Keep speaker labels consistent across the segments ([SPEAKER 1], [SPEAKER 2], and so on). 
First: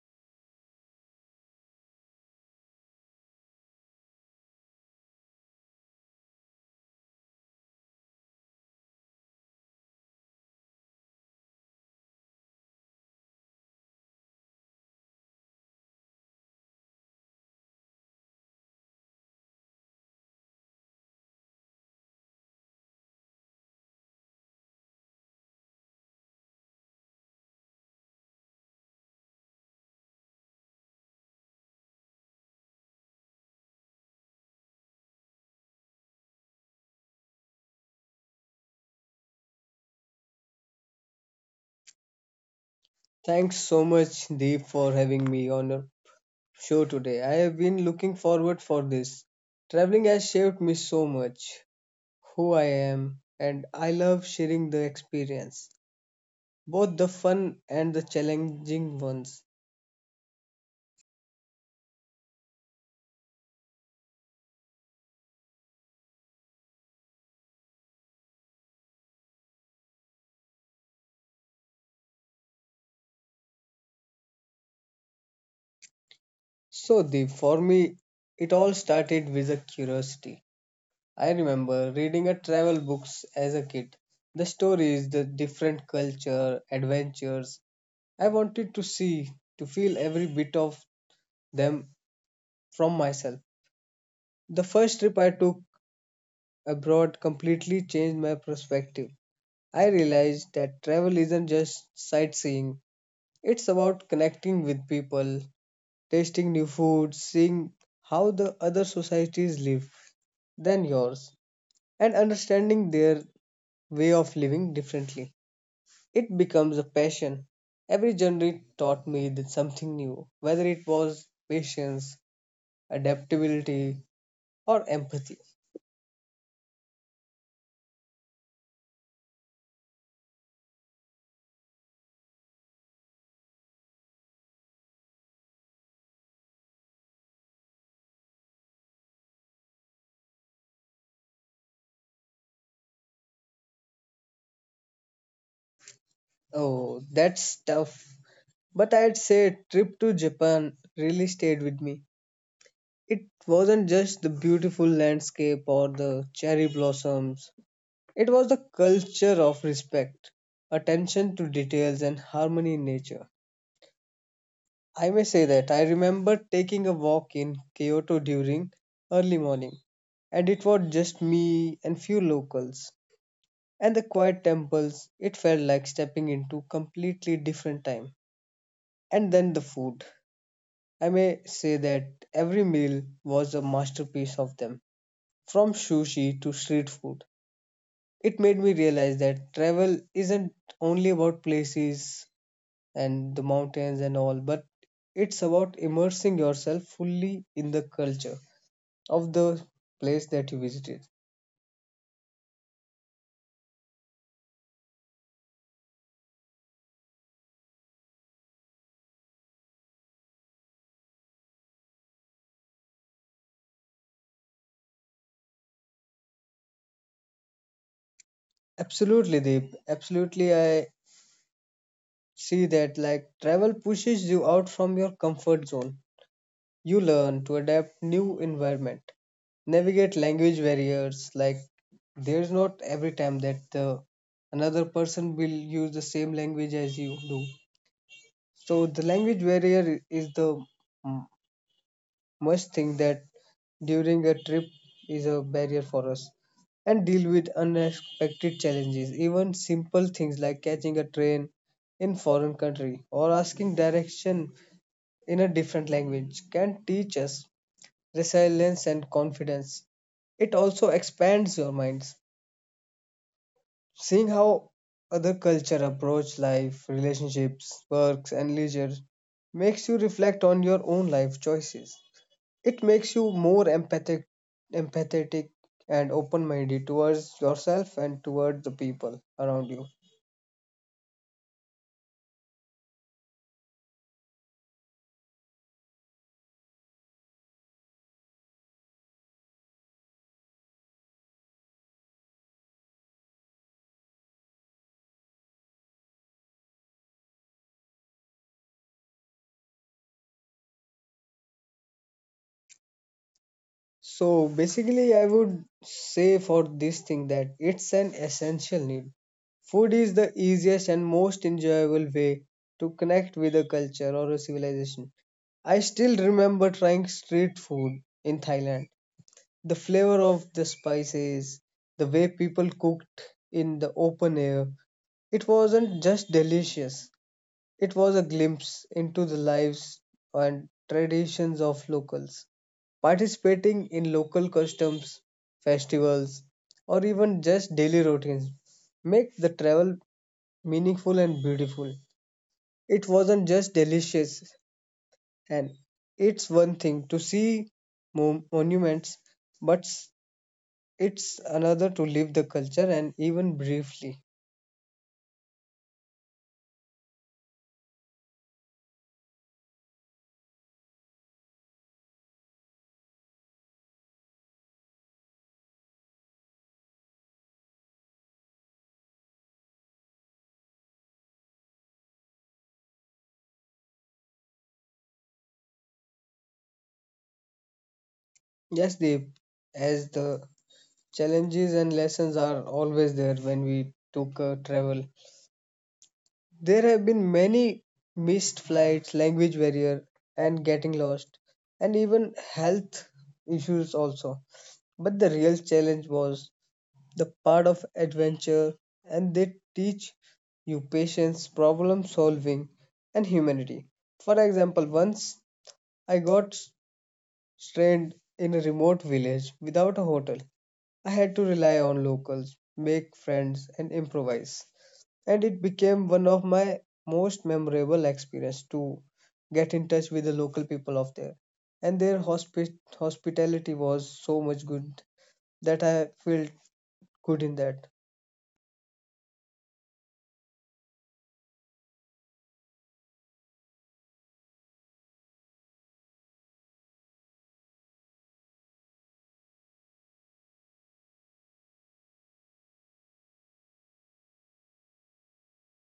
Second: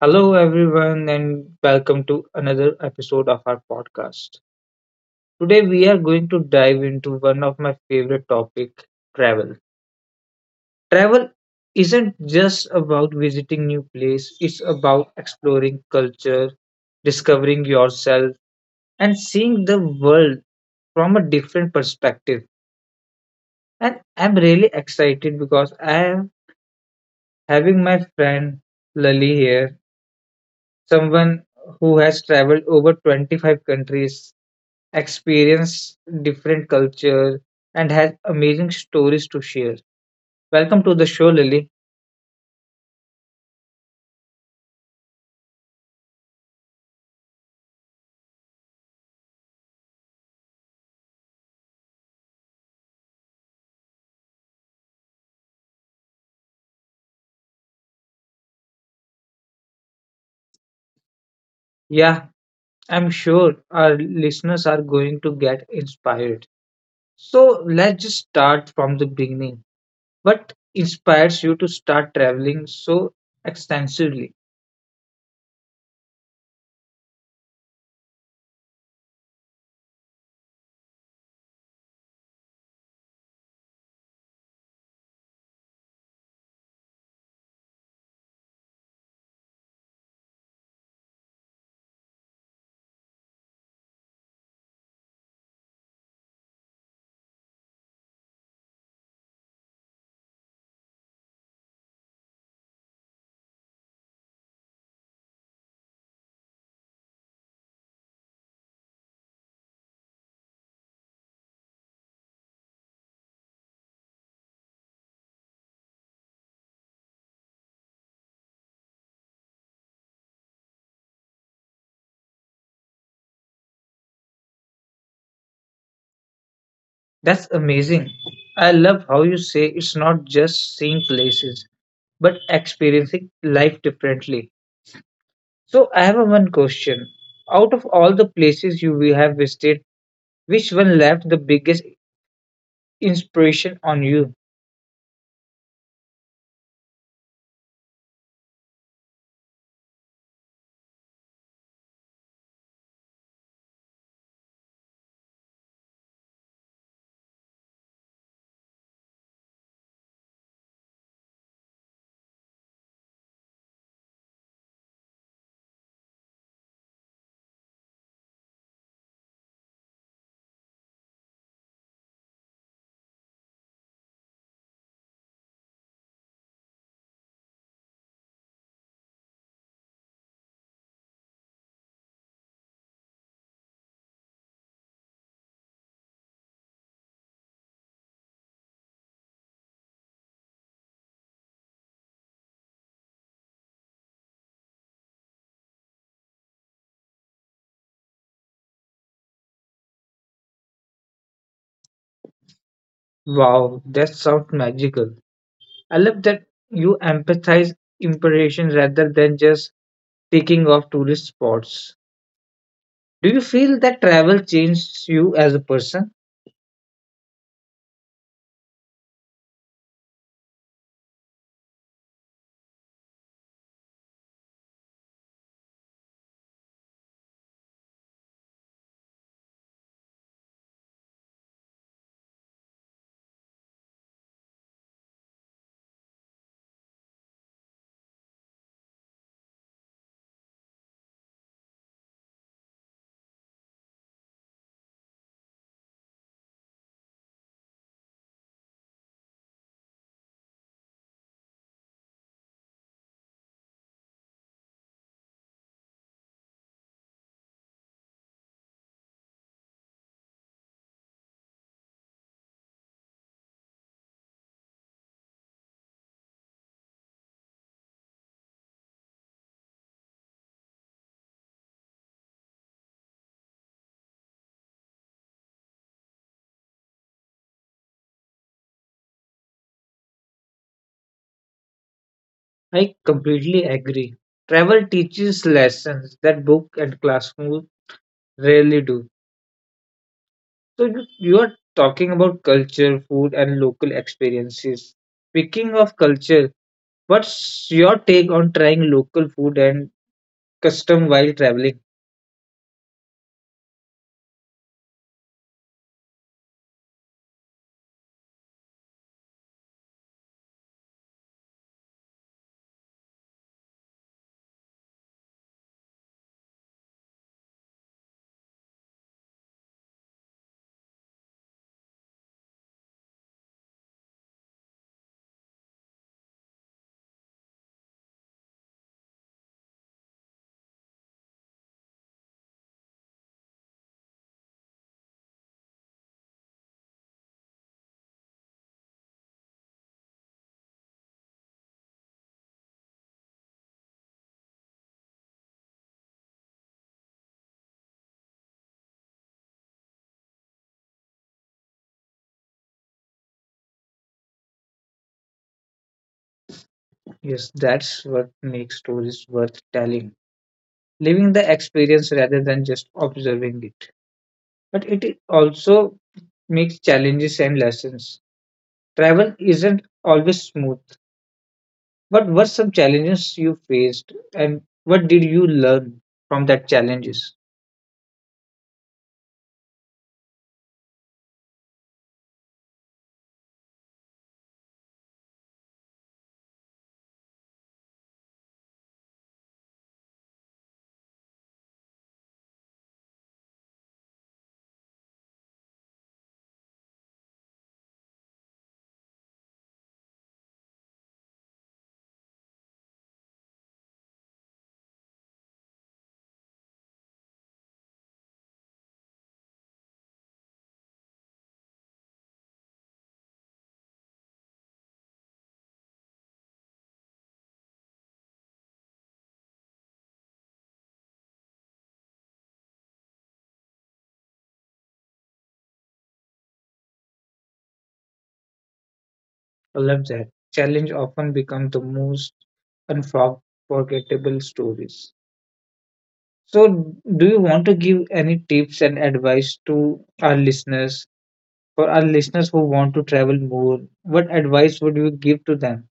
[SPEAKER 1] Hello, everyone, and welcome to another episode of our podcast. Today, we are going to dive into one of my favorite topic, travel. Travel isn't just about visiting new place; it's about exploring culture, discovering yourself, and seeing the world from a different perspective. And I'm really excited because I am having my friend Lali here. Someone who has traveled over 25 countries, experienced different cultures, and has amazing stories to share. Welcome to the show, Lily.
[SPEAKER 2] Thanks so much, Deep, for having me on your show today. I have been looking forward for this. Traveling has shaped me so much, who I am, and I love sharing the experience, both the fun and the challenging ones.
[SPEAKER 1] Yeah, I'm sure our listeners are going to get inspired. So let's just start from the beginning. What inspires you to start traveling so extensively?
[SPEAKER 2] So, Deep, for me, it all started with a curiosity. I remember reading a travel books as a kid. The stories, the different culture, adventures. I wanted to see, to feel every bit of them from myself. The first trip I took abroad completely changed my perspective. I realized that travel isn't just sightseeing, it's about connecting with people, tasting new food, seeing how the other societies live than yours, and understanding their way of living differently. It becomes a passion. Every journey taught me that something new, whether it was patience, adaptability, or empathy.
[SPEAKER 1] That's amazing. I love how you say it's not just seeing places, but experiencing life differently. So I have a one question. Out of all the places you we have visited, which one left the biggest inspiration on you?
[SPEAKER 2] Oh, that's tough. But I'd say trip to Japan really stayed with me. It wasn't just the beautiful landscape or the cherry blossoms, it was the culture of respect, attention to details, and harmony in nature. I may say that I remember taking a walk in Kyoto during early morning, and it was just me and few locals. And the quiet temples, it felt like stepping into completely different time. And then the food. I may say that every meal was a masterpiece of them, from sushi to street food. It made me realize that travel isn't only about places and the mountains and all, but it's about immersing yourself fully in the culture of the place that you visited.
[SPEAKER 1] Wow, that sounds magical. I love that you empathize inspirations rather than just taking off tourist spots. Do you feel that travel changes you as a person?
[SPEAKER 2] Absolutely, Deep. Absolutely, I see that like travel pushes you out from your comfort zone. You learn to adapt new environment, navigate language barriers. Like, there's not every time that another person will use the same language as you do, so the language barrier is the m- must thing that during a trip is a barrier for us, and deal with unexpected challenges. Even simple things like catching a train in foreign country or asking direction in a different language can teach us resilience, and confidence. It also expands your minds. Seeing how other culture approach life, relationships, works, and leisure makes you reflect on your own life choices. It makes you more empathetic and open-minded towards yourself and towards the people around you.
[SPEAKER 1] I completely agree. Travel teaches lessons that book and classroom rarely do. So you are talking about culture, food, and local experiences. Speaking of culture, what's your take on trying local food and custom while traveling?
[SPEAKER 2] So basically, I would say for this thing that it's an essential need. Food is the easiest and most enjoyable way to connect with a culture or a civilization. I still remember trying street food in Thailand. The flavor of the spices, the way people cooked in the open air, it wasn't just delicious, it was a glimpse into the lives and traditions of locals. Participating in local customs, festivals, or even just daily routines make the travel meaningful and beautiful. It wasn't just delicious, and it's one thing to see monuments, but it's another to live the culture and even briefly.
[SPEAKER 1] Yes, that's what makes stories worth telling. Living the experience rather than just observing it. But it also makes challenges and lessons. Travel isn't always smooth. What were some challenges you faced and what did you learn from that challenges?
[SPEAKER 2] Yes, Deep, as the challenges and lessons are always there when we took travel. There have been many missed flights, language barrier, and getting lost, and even health issues also. But the real challenge was the part of adventure, and they teach you patience, problem solving, and humanity. For example, once I got stranded in a remote village without a hotel. I had to rely on locals, make friends, and improvise. And it became one of my most memorable experiences to get in touch with the local people of there. And their hospitality was so much good that I felt good in that.
[SPEAKER 1] I love that. Challenge often become the most unforgettable stories. So, do you want to give any tips and advice to our listeners? For our listeners who want to travel more, what advice would you give to them?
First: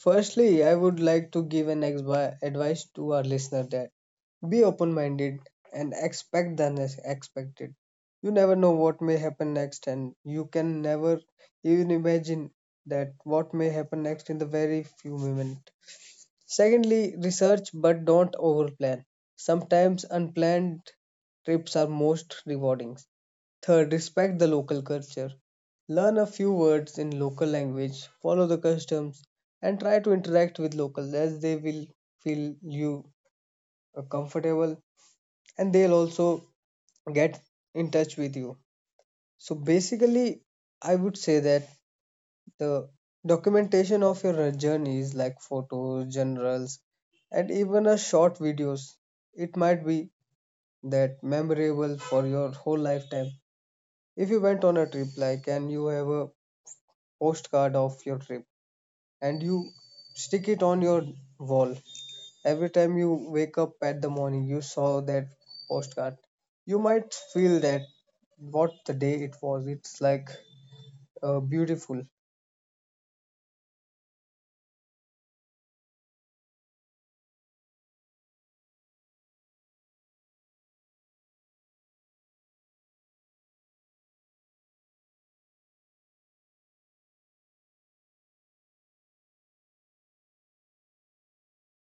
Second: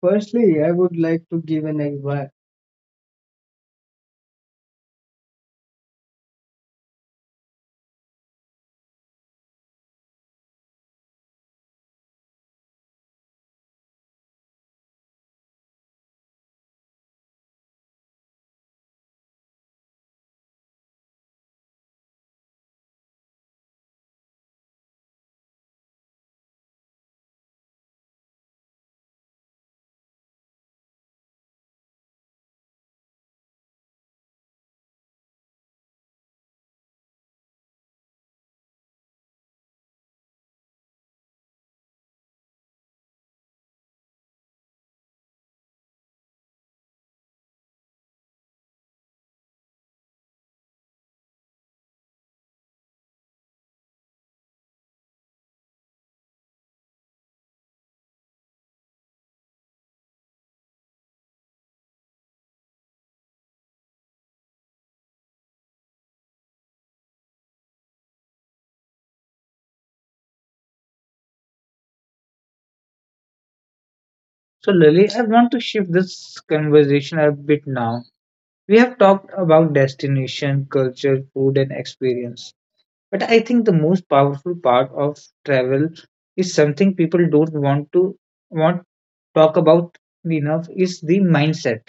[SPEAKER 1] Firstly, I
[SPEAKER 2] I
[SPEAKER 1] would
[SPEAKER 2] would
[SPEAKER 1] like
[SPEAKER 2] like
[SPEAKER 1] to
[SPEAKER 2] to
[SPEAKER 1] give
[SPEAKER 2] give
[SPEAKER 1] an
[SPEAKER 2] an
[SPEAKER 1] advice.
[SPEAKER 2] advice to our listener that be open minded and expect the unexpected. You never know what may happen next, and you can never even imagine that what may happen next in the very few moments. Secondly, research but don't overplan. Sometimes unplanned trips are most rewarding. Third, respect the local culture. Learn a few words in local language, follow the customs, and try to interact with locals as they will feel you comfortable and they'll also get in touch with you. So basically, I would say that the documentation of your journeys, like photos, generals, and even a short videos, it might be that memorable for your whole lifetime. If you went on a trip, like, and you have a postcard of your trip, and you stick it on your wall, every time you wake up at the morning, you saw that postcard. You might feel that what the day it was. It's like beautiful.
[SPEAKER 1] So, Lily, I want to shift this conversation a bit now. We have talked about destination, culture, food, and experience. But I think the most powerful part of travel is something people don't want to want talk about enough is the mindset.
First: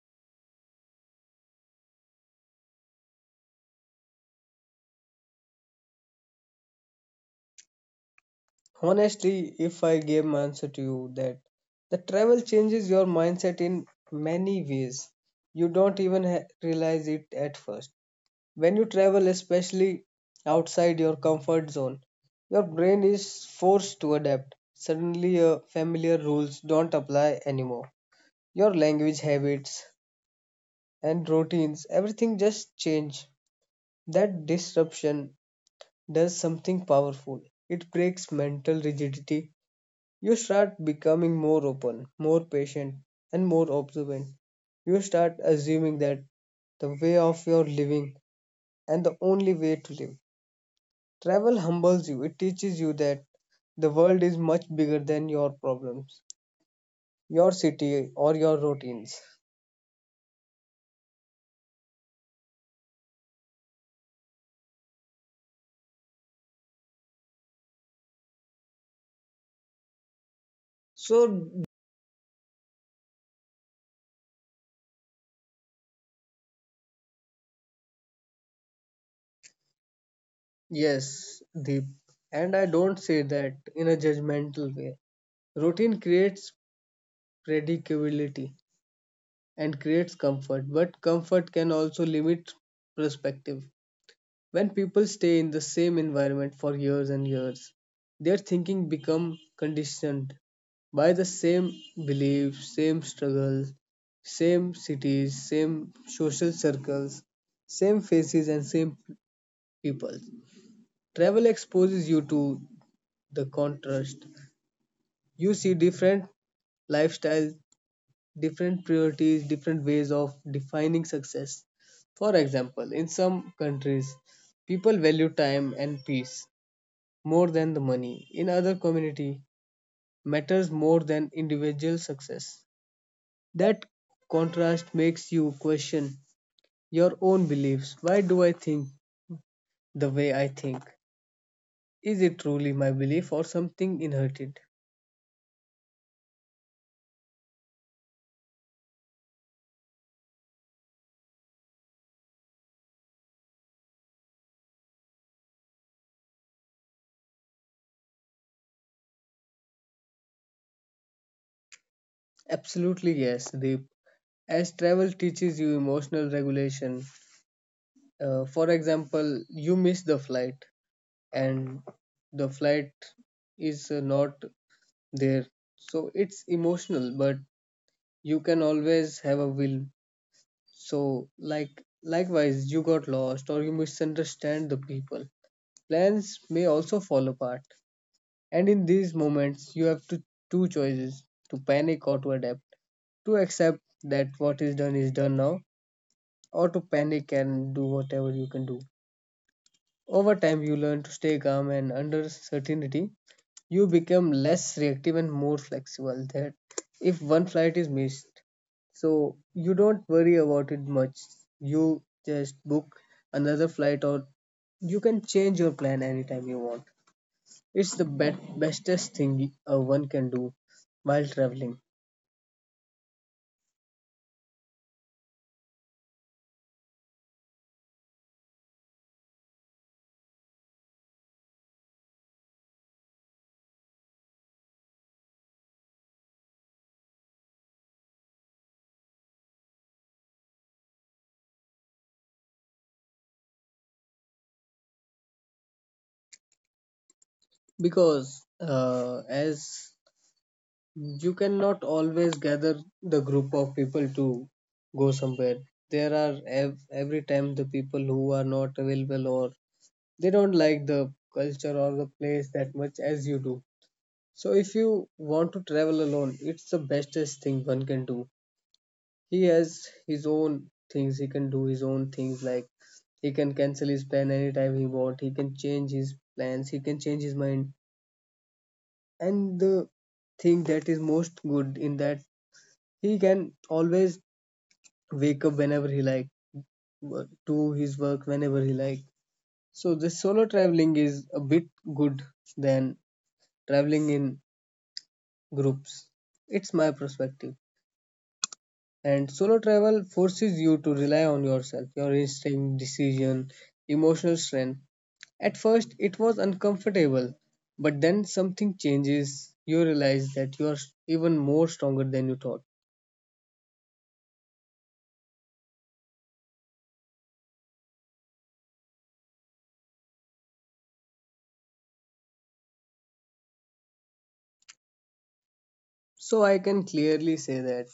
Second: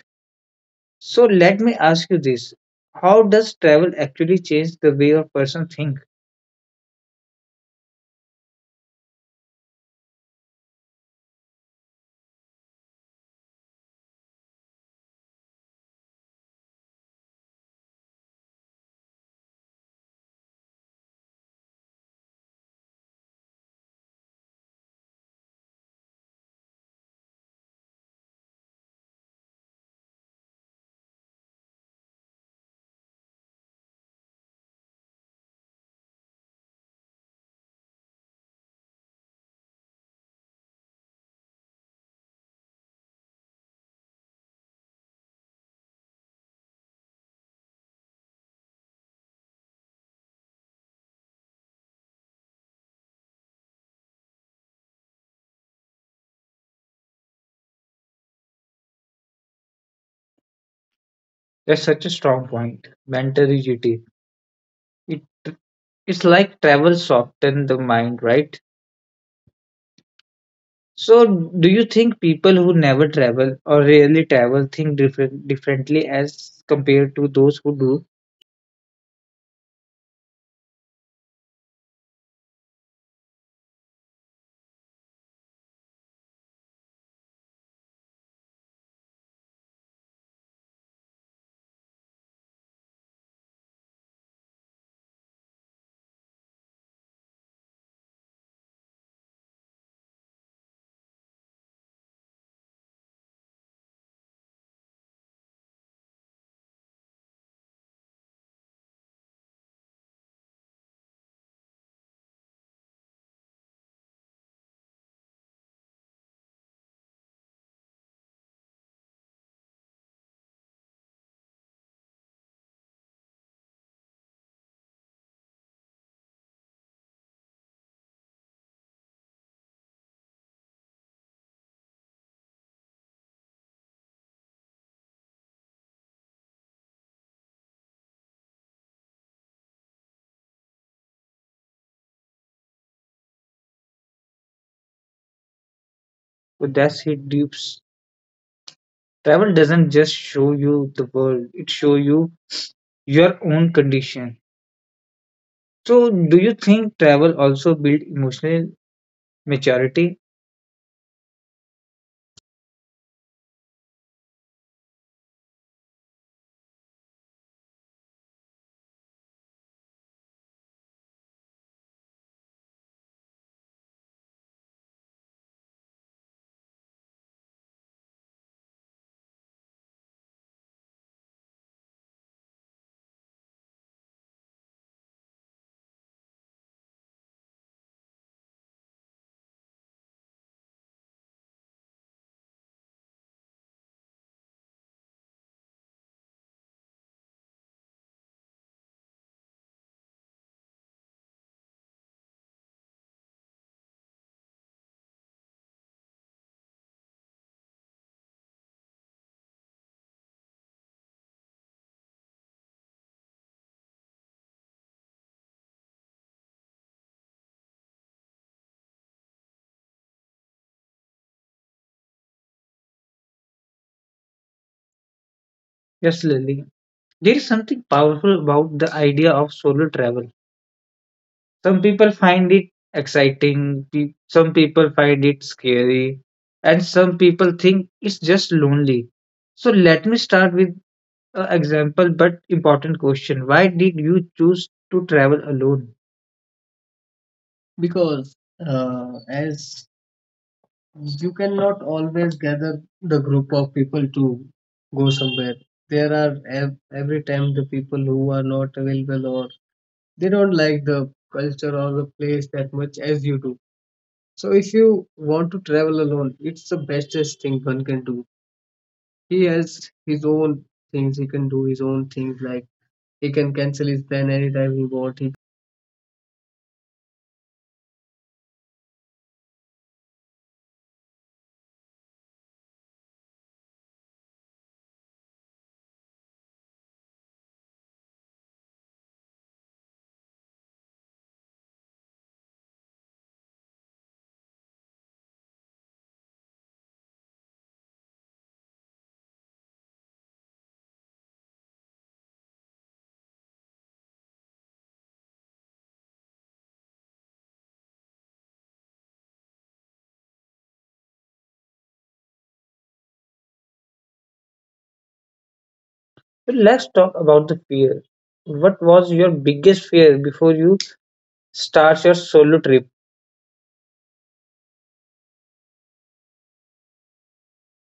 [SPEAKER 1] So let me ask you this. How does travel actually change the way a person think?
[SPEAKER 2] Honestly, if I gave my answer to you that the travel changes your mindset in many ways. You don't even realize it at first. When you travel, especially outside your comfort zone, your brain is forced to adapt. Suddenly, familiar rules don't apply anymore. Your language habits, and routines, everything just change. That disruption does something powerful. It breaks mental rigidity. You start becoming more open, more patient, and more observant. You start assuming that the way of your living and the only way to live. Travel humbles you. It teaches you that the world is much bigger than your problems, your city, or your routines.
[SPEAKER 1] That's such a strong point. Mental rigidity. It it's like travel soften the mind, right? So
[SPEAKER 2] So,
[SPEAKER 1] do you think people who never travel or rarely travel think differently as compared to those who do?
[SPEAKER 2] yes, Deep. And I don't say that in a judgmental way. Routine creates predictability and creates comfort, but comfort can also limit perspective. When people stay in the same environment for years and years, their thinking become conditioned by the same beliefs, same struggles, same cities, same social circles, same faces, and same people. Travel exposes you to the contrast. You see different lifestyles, different priorities, different ways of defining success. For example, in some countries, people value time and peace more than the money. In other community, matters more than individual success. That contrast makes you question your own beliefs. Why do I think the way I think? Is it truly my belief or something inherited?
[SPEAKER 1] Well, that's it, deep. Travel doesn't just show you the world, it show you your own condition. So, do you think travel also build emotional maturity?
[SPEAKER 2] Absolutely yes, Deep. As travel teaches you emotional regulation, for example, you miss the flight and the flight is not there. So it's emotional, but you can always have a will. So like likewise, you got lost or you misunderstand the people. Plans may also fall apart. And in these moments, you have to two choices, to panic or to adapt, to accept that what is done now or to panic and do whatever you can do. Over time, you learn to stay calm and under certainty. You become less reactive and more flexible. That if one flight is missed, so you don't worry about it much. You just book another flight, or you can change your plan anytime you want. It's the bestest thing one can do while traveling
[SPEAKER 1] Yes, Lily. There is something powerful about the idea of solo travel. Some people find it exciting, some people find it scary, and some people think it's just lonely. So, let me start with an example but important question. Why did you choose to travel alone? Because
[SPEAKER 2] because,
[SPEAKER 1] as
[SPEAKER 2] as you
[SPEAKER 1] you cannot
[SPEAKER 2] cannot always
[SPEAKER 1] always gather
[SPEAKER 2] gather the
[SPEAKER 1] the group
[SPEAKER 2] group
[SPEAKER 1] of
[SPEAKER 2] of
[SPEAKER 1] people
[SPEAKER 2] people
[SPEAKER 1] to
[SPEAKER 2] to
[SPEAKER 1] go
[SPEAKER 2] go
[SPEAKER 1] somewhere.
[SPEAKER 2] somewhere. There are every
[SPEAKER 1] Every
[SPEAKER 2] time
[SPEAKER 1] time
[SPEAKER 2] the
[SPEAKER 1] the people
[SPEAKER 2] people
[SPEAKER 1] who
[SPEAKER 2] who are
[SPEAKER 1] are
[SPEAKER 2] not
[SPEAKER 1] not available
[SPEAKER 2] available
[SPEAKER 1] or
[SPEAKER 2] or they
[SPEAKER 1] they
[SPEAKER 2] don't
[SPEAKER 1] don't
[SPEAKER 2] like
[SPEAKER 1] like
[SPEAKER 2] the
[SPEAKER 1] the
[SPEAKER 2] culture
[SPEAKER 1] culture or
[SPEAKER 2] or the
[SPEAKER 1] the place
[SPEAKER 2] place that
[SPEAKER 1] that
[SPEAKER 2] much
[SPEAKER 1] much as
[SPEAKER 2] as you
[SPEAKER 1] you do.
[SPEAKER 2] do. So
[SPEAKER 1] So
[SPEAKER 2] if
[SPEAKER 1] if
[SPEAKER 2] you
[SPEAKER 1] you want
[SPEAKER 2] want
[SPEAKER 1] to
[SPEAKER 2] to travel
[SPEAKER 1] travel
[SPEAKER 2] alone,
[SPEAKER 1] alone,
[SPEAKER 2] it's
[SPEAKER 1] it's the
[SPEAKER 2] the
[SPEAKER 1] bestest
[SPEAKER 2] bestest
[SPEAKER 1] thing
[SPEAKER 2] thing
[SPEAKER 1] one
[SPEAKER 2] one can
[SPEAKER 1] can do.
[SPEAKER 2] do. He
[SPEAKER 1] He
[SPEAKER 2] has
[SPEAKER 1] has
[SPEAKER 2] his
[SPEAKER 1] his own
[SPEAKER 2] own things.
[SPEAKER 1] things he
[SPEAKER 2] He can
[SPEAKER 1] can
[SPEAKER 2] do
[SPEAKER 1] do,
[SPEAKER 2] his
[SPEAKER 1] his
[SPEAKER 2] own
[SPEAKER 1] own things
[SPEAKER 2] things like
[SPEAKER 1] like
[SPEAKER 2] he
[SPEAKER 1] he
[SPEAKER 2] can
[SPEAKER 1] can
[SPEAKER 2] cancel
[SPEAKER 1] cancel
[SPEAKER 2] his
[SPEAKER 1] his
[SPEAKER 2] plan
[SPEAKER 1] plan
[SPEAKER 2] anytime
[SPEAKER 1] anytime
[SPEAKER 2] he
[SPEAKER 1] he
[SPEAKER 2] want.
[SPEAKER 1] wants.
[SPEAKER 2] He
[SPEAKER 1] He...
[SPEAKER 2] can change his plans. He can change his mind. And the thing that is most good in that, he can always wake up whenever he like, do his work whenever he like. So this solo traveling is a bit good than traveling in groups. It's my perspective. And solo travel forces you to rely on yourself, your instinct, decision, emotional strength. At first, it was uncomfortable, but then something changes. You realize that you are even more stronger than you thought.
[SPEAKER 1] But let's talk about the fear. What was your biggest fear before you start your solo trip?
[SPEAKER 2] So I can clearly say that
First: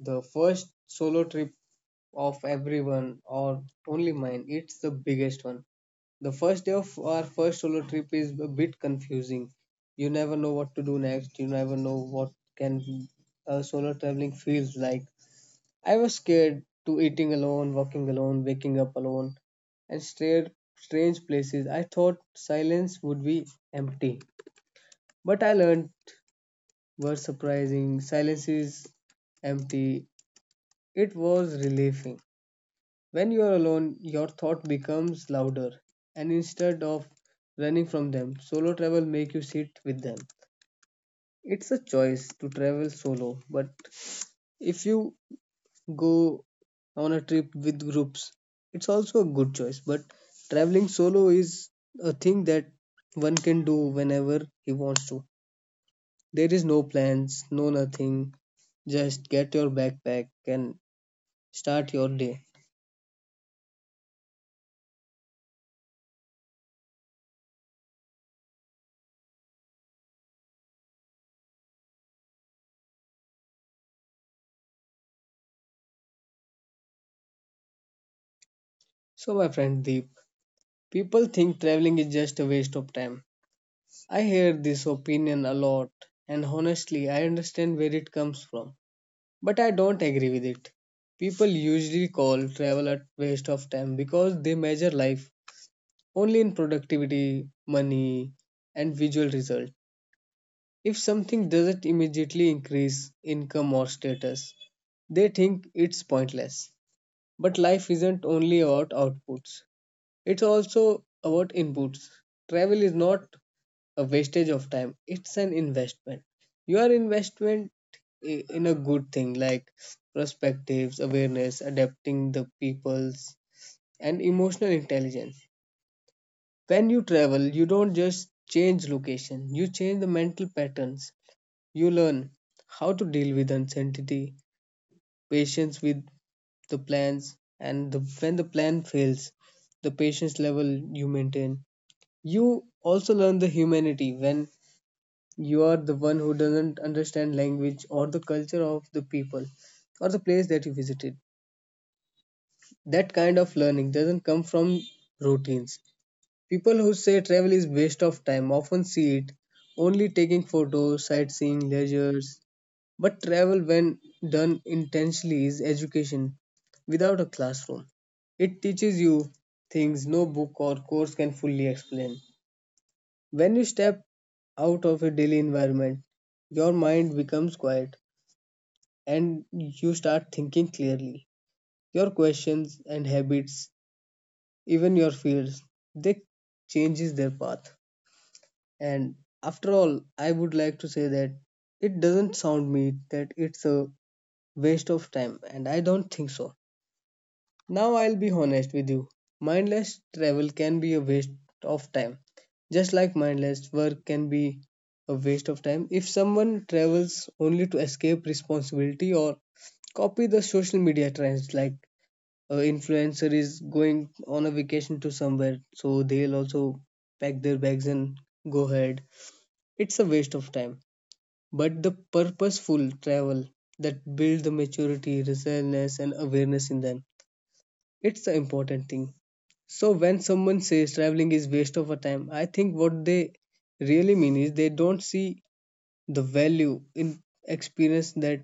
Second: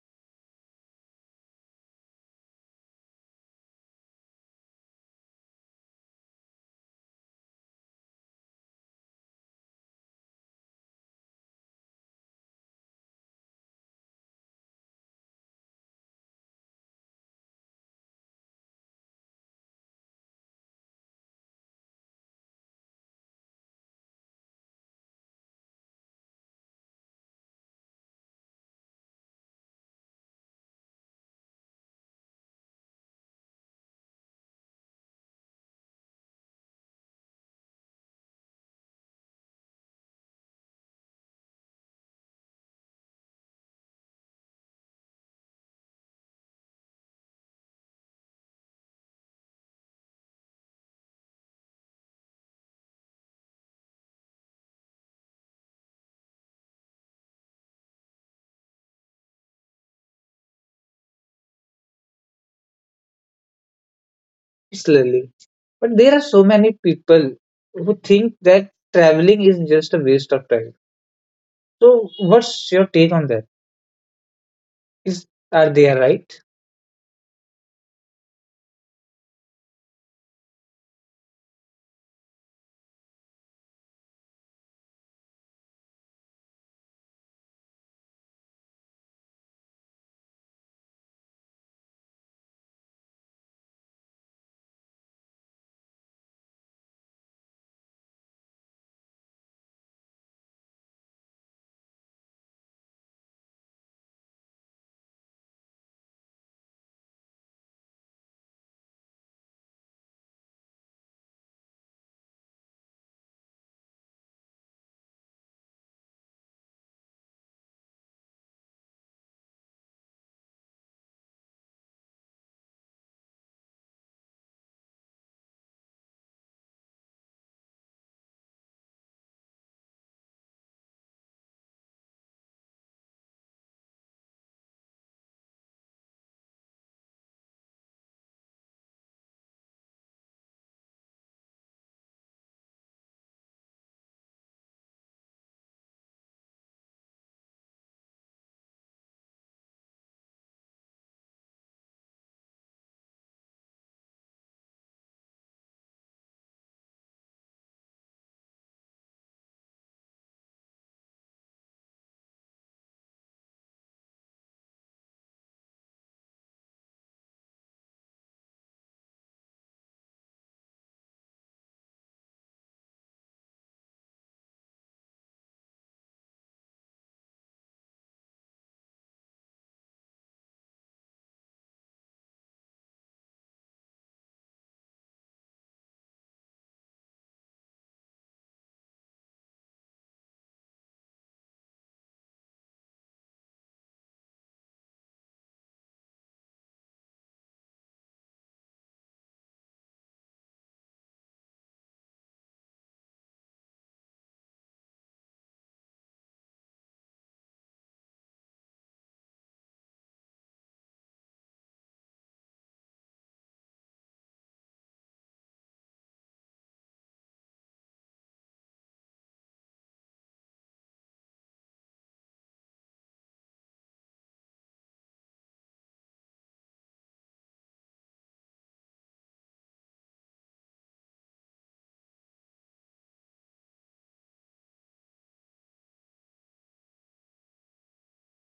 [SPEAKER 2] the first solo trip of everyone or only mine, it's the biggest one. The first day of our first solo trip is a bit confusing. You never know what to do next. You never know what can solo traveling feels like. I was scared to eating alone, walking alone, waking up alone, and stared strange places. I thought silence would be empty, but I learned were surprising silence is empty. It was relieving. When you are alone, your thought becomes louder, and instead of running from them, solo travel make you sit with them. It's a choice to travel solo, but if you go on a trip with groups, it's also a good choice. But traveling solo is a thing that one can do whenever he wants to. There is no plans, no nothing. Just get your backpack and start your day.
[SPEAKER 1] Slowly. But there are so many people who think that traveling is just a waste of time. So, what's your take on that? Is Are they right?
[SPEAKER 2] So, my friend Deep, people think traveling is just a waste of time. I hear this opinion a lot, and honestly, I understand where it comes from, but I don't agree with it. People usually call travel a waste of time because they measure life only in productivity, money, and visual result. If something doesn't immediately increase income or status, they think it's pointless. But life isn't only about outputs, it's also about inputs. Travel is not a wastage of time. It's an investment. Your investment in a good thing like perspectives, awareness, adapting the people's, and emotional intelligence. When you travel, you don't just change location, you change the mental patterns. You learn how to deal with uncertainty, patience with the plans, and the, when the plan fails, the patience level you maintain. You also learn the humanity when you are the one who doesn't understand language or the culture of the people or the place that you visited. That kind of learning doesn't come from routines. People who say travel is waste of time often see it only taking photos, sightseeing, leisures. But travel, when done intentionally, is education without a classroom. It teaches you things no book or course can fully explain. When you step out of a daily environment, your mind becomes quiet and you start thinking clearly. Your questions and habits, even your fears, they changes their path. And after all, I would like to say that it doesn't sound me that it's a waste of time, and I don't think so. Now I'll be honest with you. Mindless travel can be a waste of time. Just like mindless work can be a waste of time. If someone travels only to escape responsibility or copy the social media trends, like a influencer is going on a vacation to somewhere so they'll also pack their bags and go ahead, it's a waste of time. But the purposeful travel that build the maturity resilience and awareness in them, it's the important thing. So when someone says traveling is waste of a time, I think what they really mean is they don't see the value in experience that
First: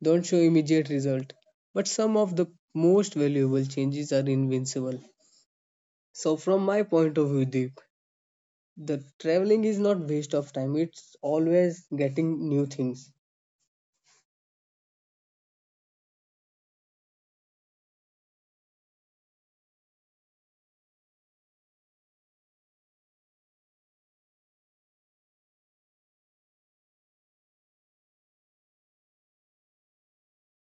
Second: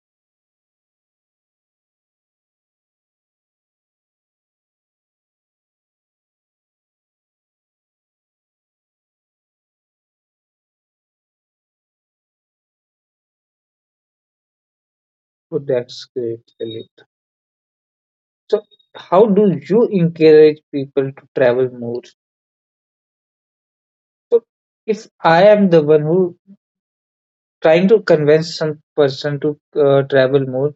[SPEAKER 2] don't show immediate result. But some of the most valuable changes are invincible. So from my point of view, Deep, the traveling is not waste of time. It's always getting new things.
[SPEAKER 1] Oh, that's great, Elliot. So, how do you encourage people to travel more? So, if I am the one who trying to convince some person to travel more,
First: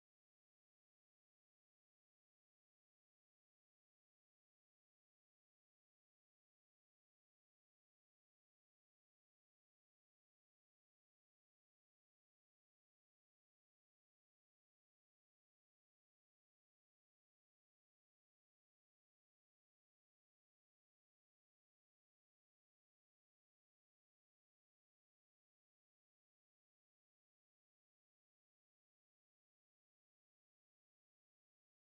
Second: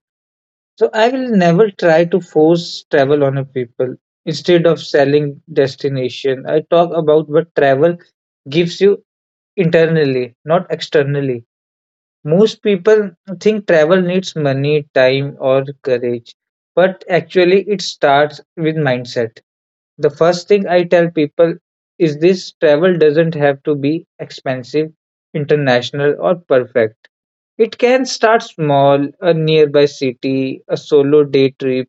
[SPEAKER 1] so I will never try to force travel on a people. Instead of selling destination, I talk about what travel gives you internally, not externally. Most people think travel needs money, time, or courage, but actually, it starts with mindset. The first thing I tell people is this: travel doesn't have to be expensive, international, or perfect. It can start small, a nearby city, a solo day trip,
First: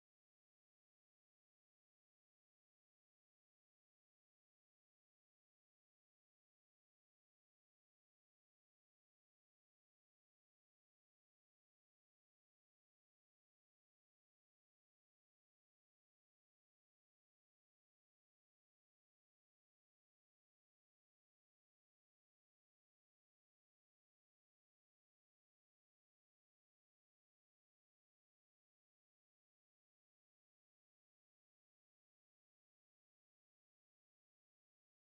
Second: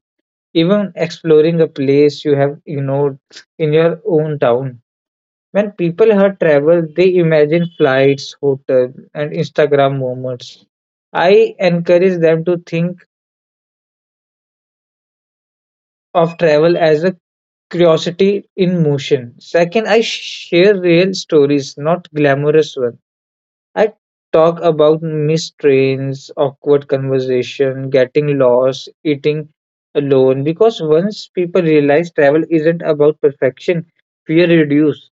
[SPEAKER 1] even exploring a place you have ignored in your own town. When people heard travel, they imagine flights, hotels, and Instagram moments. I encourage them to think of travel as a curiosity in motion. Second, I share real stories, not glamorous ones. I talk about missed trains, awkward conversation, getting lost, eating alone. Because once people realize travel isn't about perfection, fear reduces.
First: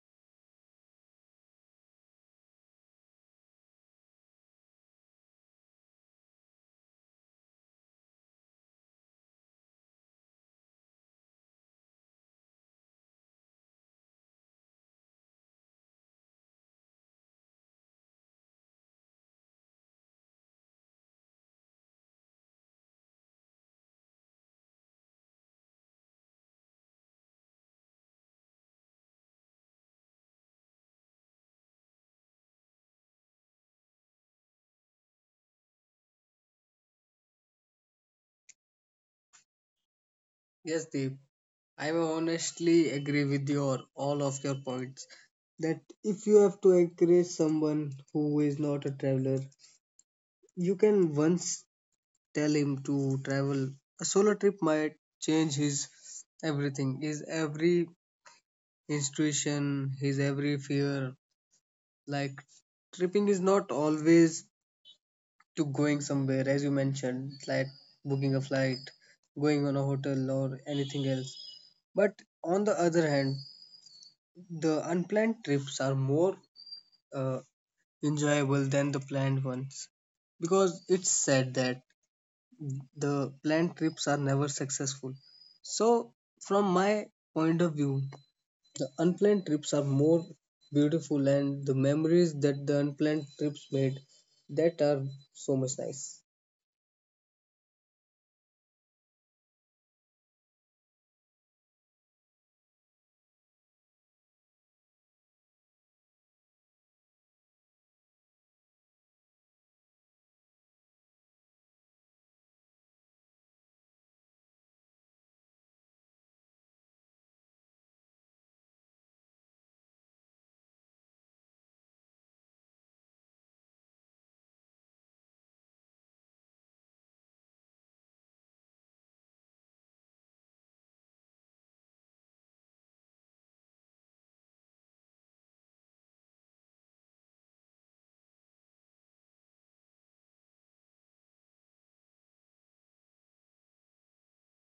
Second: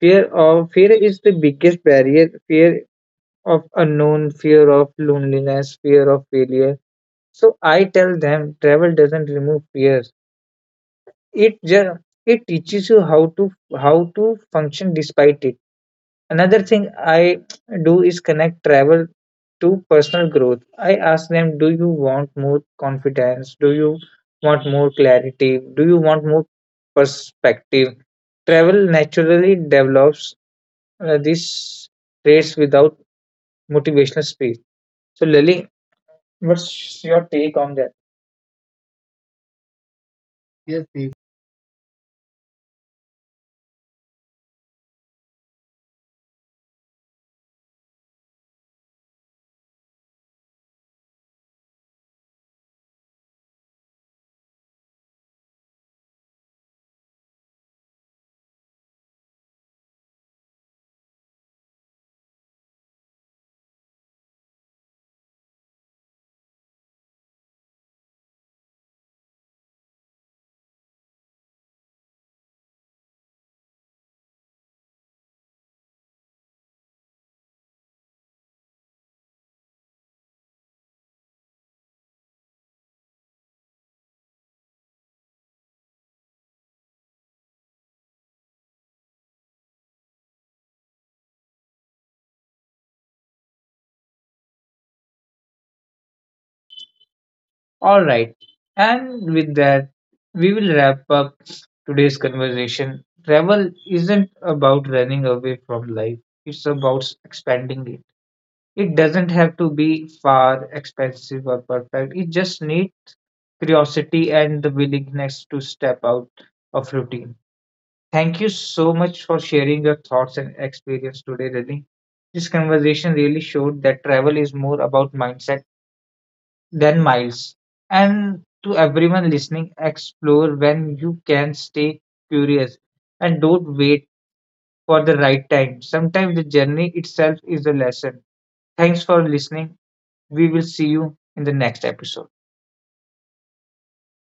[SPEAKER 1] Fear of fear is the biggest barrier. Fear of unknown, fear of loneliness, fear of failure. So I tell them travel doesn't remove fear. It just it teaches you how to function despite it. Another thing I do is connect travel to personal growth. I ask them, do you want more confidence? Do you want more clarity? Do you want more perspective? Travel naturally develops these traits without motivational speech. So, Lily, what's your take on that? Yes,
[SPEAKER 2] Yes,
[SPEAKER 1] please.
[SPEAKER 2] Deep. I honestly agree with your all of your points that if you have to encourage someone who is not a traveler, you can once tell him to travel. A solo trip might change his everything, his every intuition, his every fear. Like tripping is not always to going somewhere, as you mentioned, like booking a flight, going on a hotel, or anything else. But on the other hand, the unplanned trips are more uh, enjoyable than the planned ones because it's said that the planned trips are never successful. So, from my point of view, the unplanned trips are more beautiful, and the memories that the unplanned trips made that are so much nice.
[SPEAKER 1] All right. And with that, we will wrap up today's conversation. Travel isn't about running away from life, it's about expanding it. It doesn't have to be far, expensive, or perfect. It just needs curiosity and the willingness to step out of routine. Thank you so much for sharing your thoughts and experience today, Rani. This conversation really showed that travel is more about mindset than miles. And to everyone listening, explore when you can, stay curious, and don't wait for the right time. Sometimes the journey itself is a lesson. Thanks for listening. We will see you in the next episode.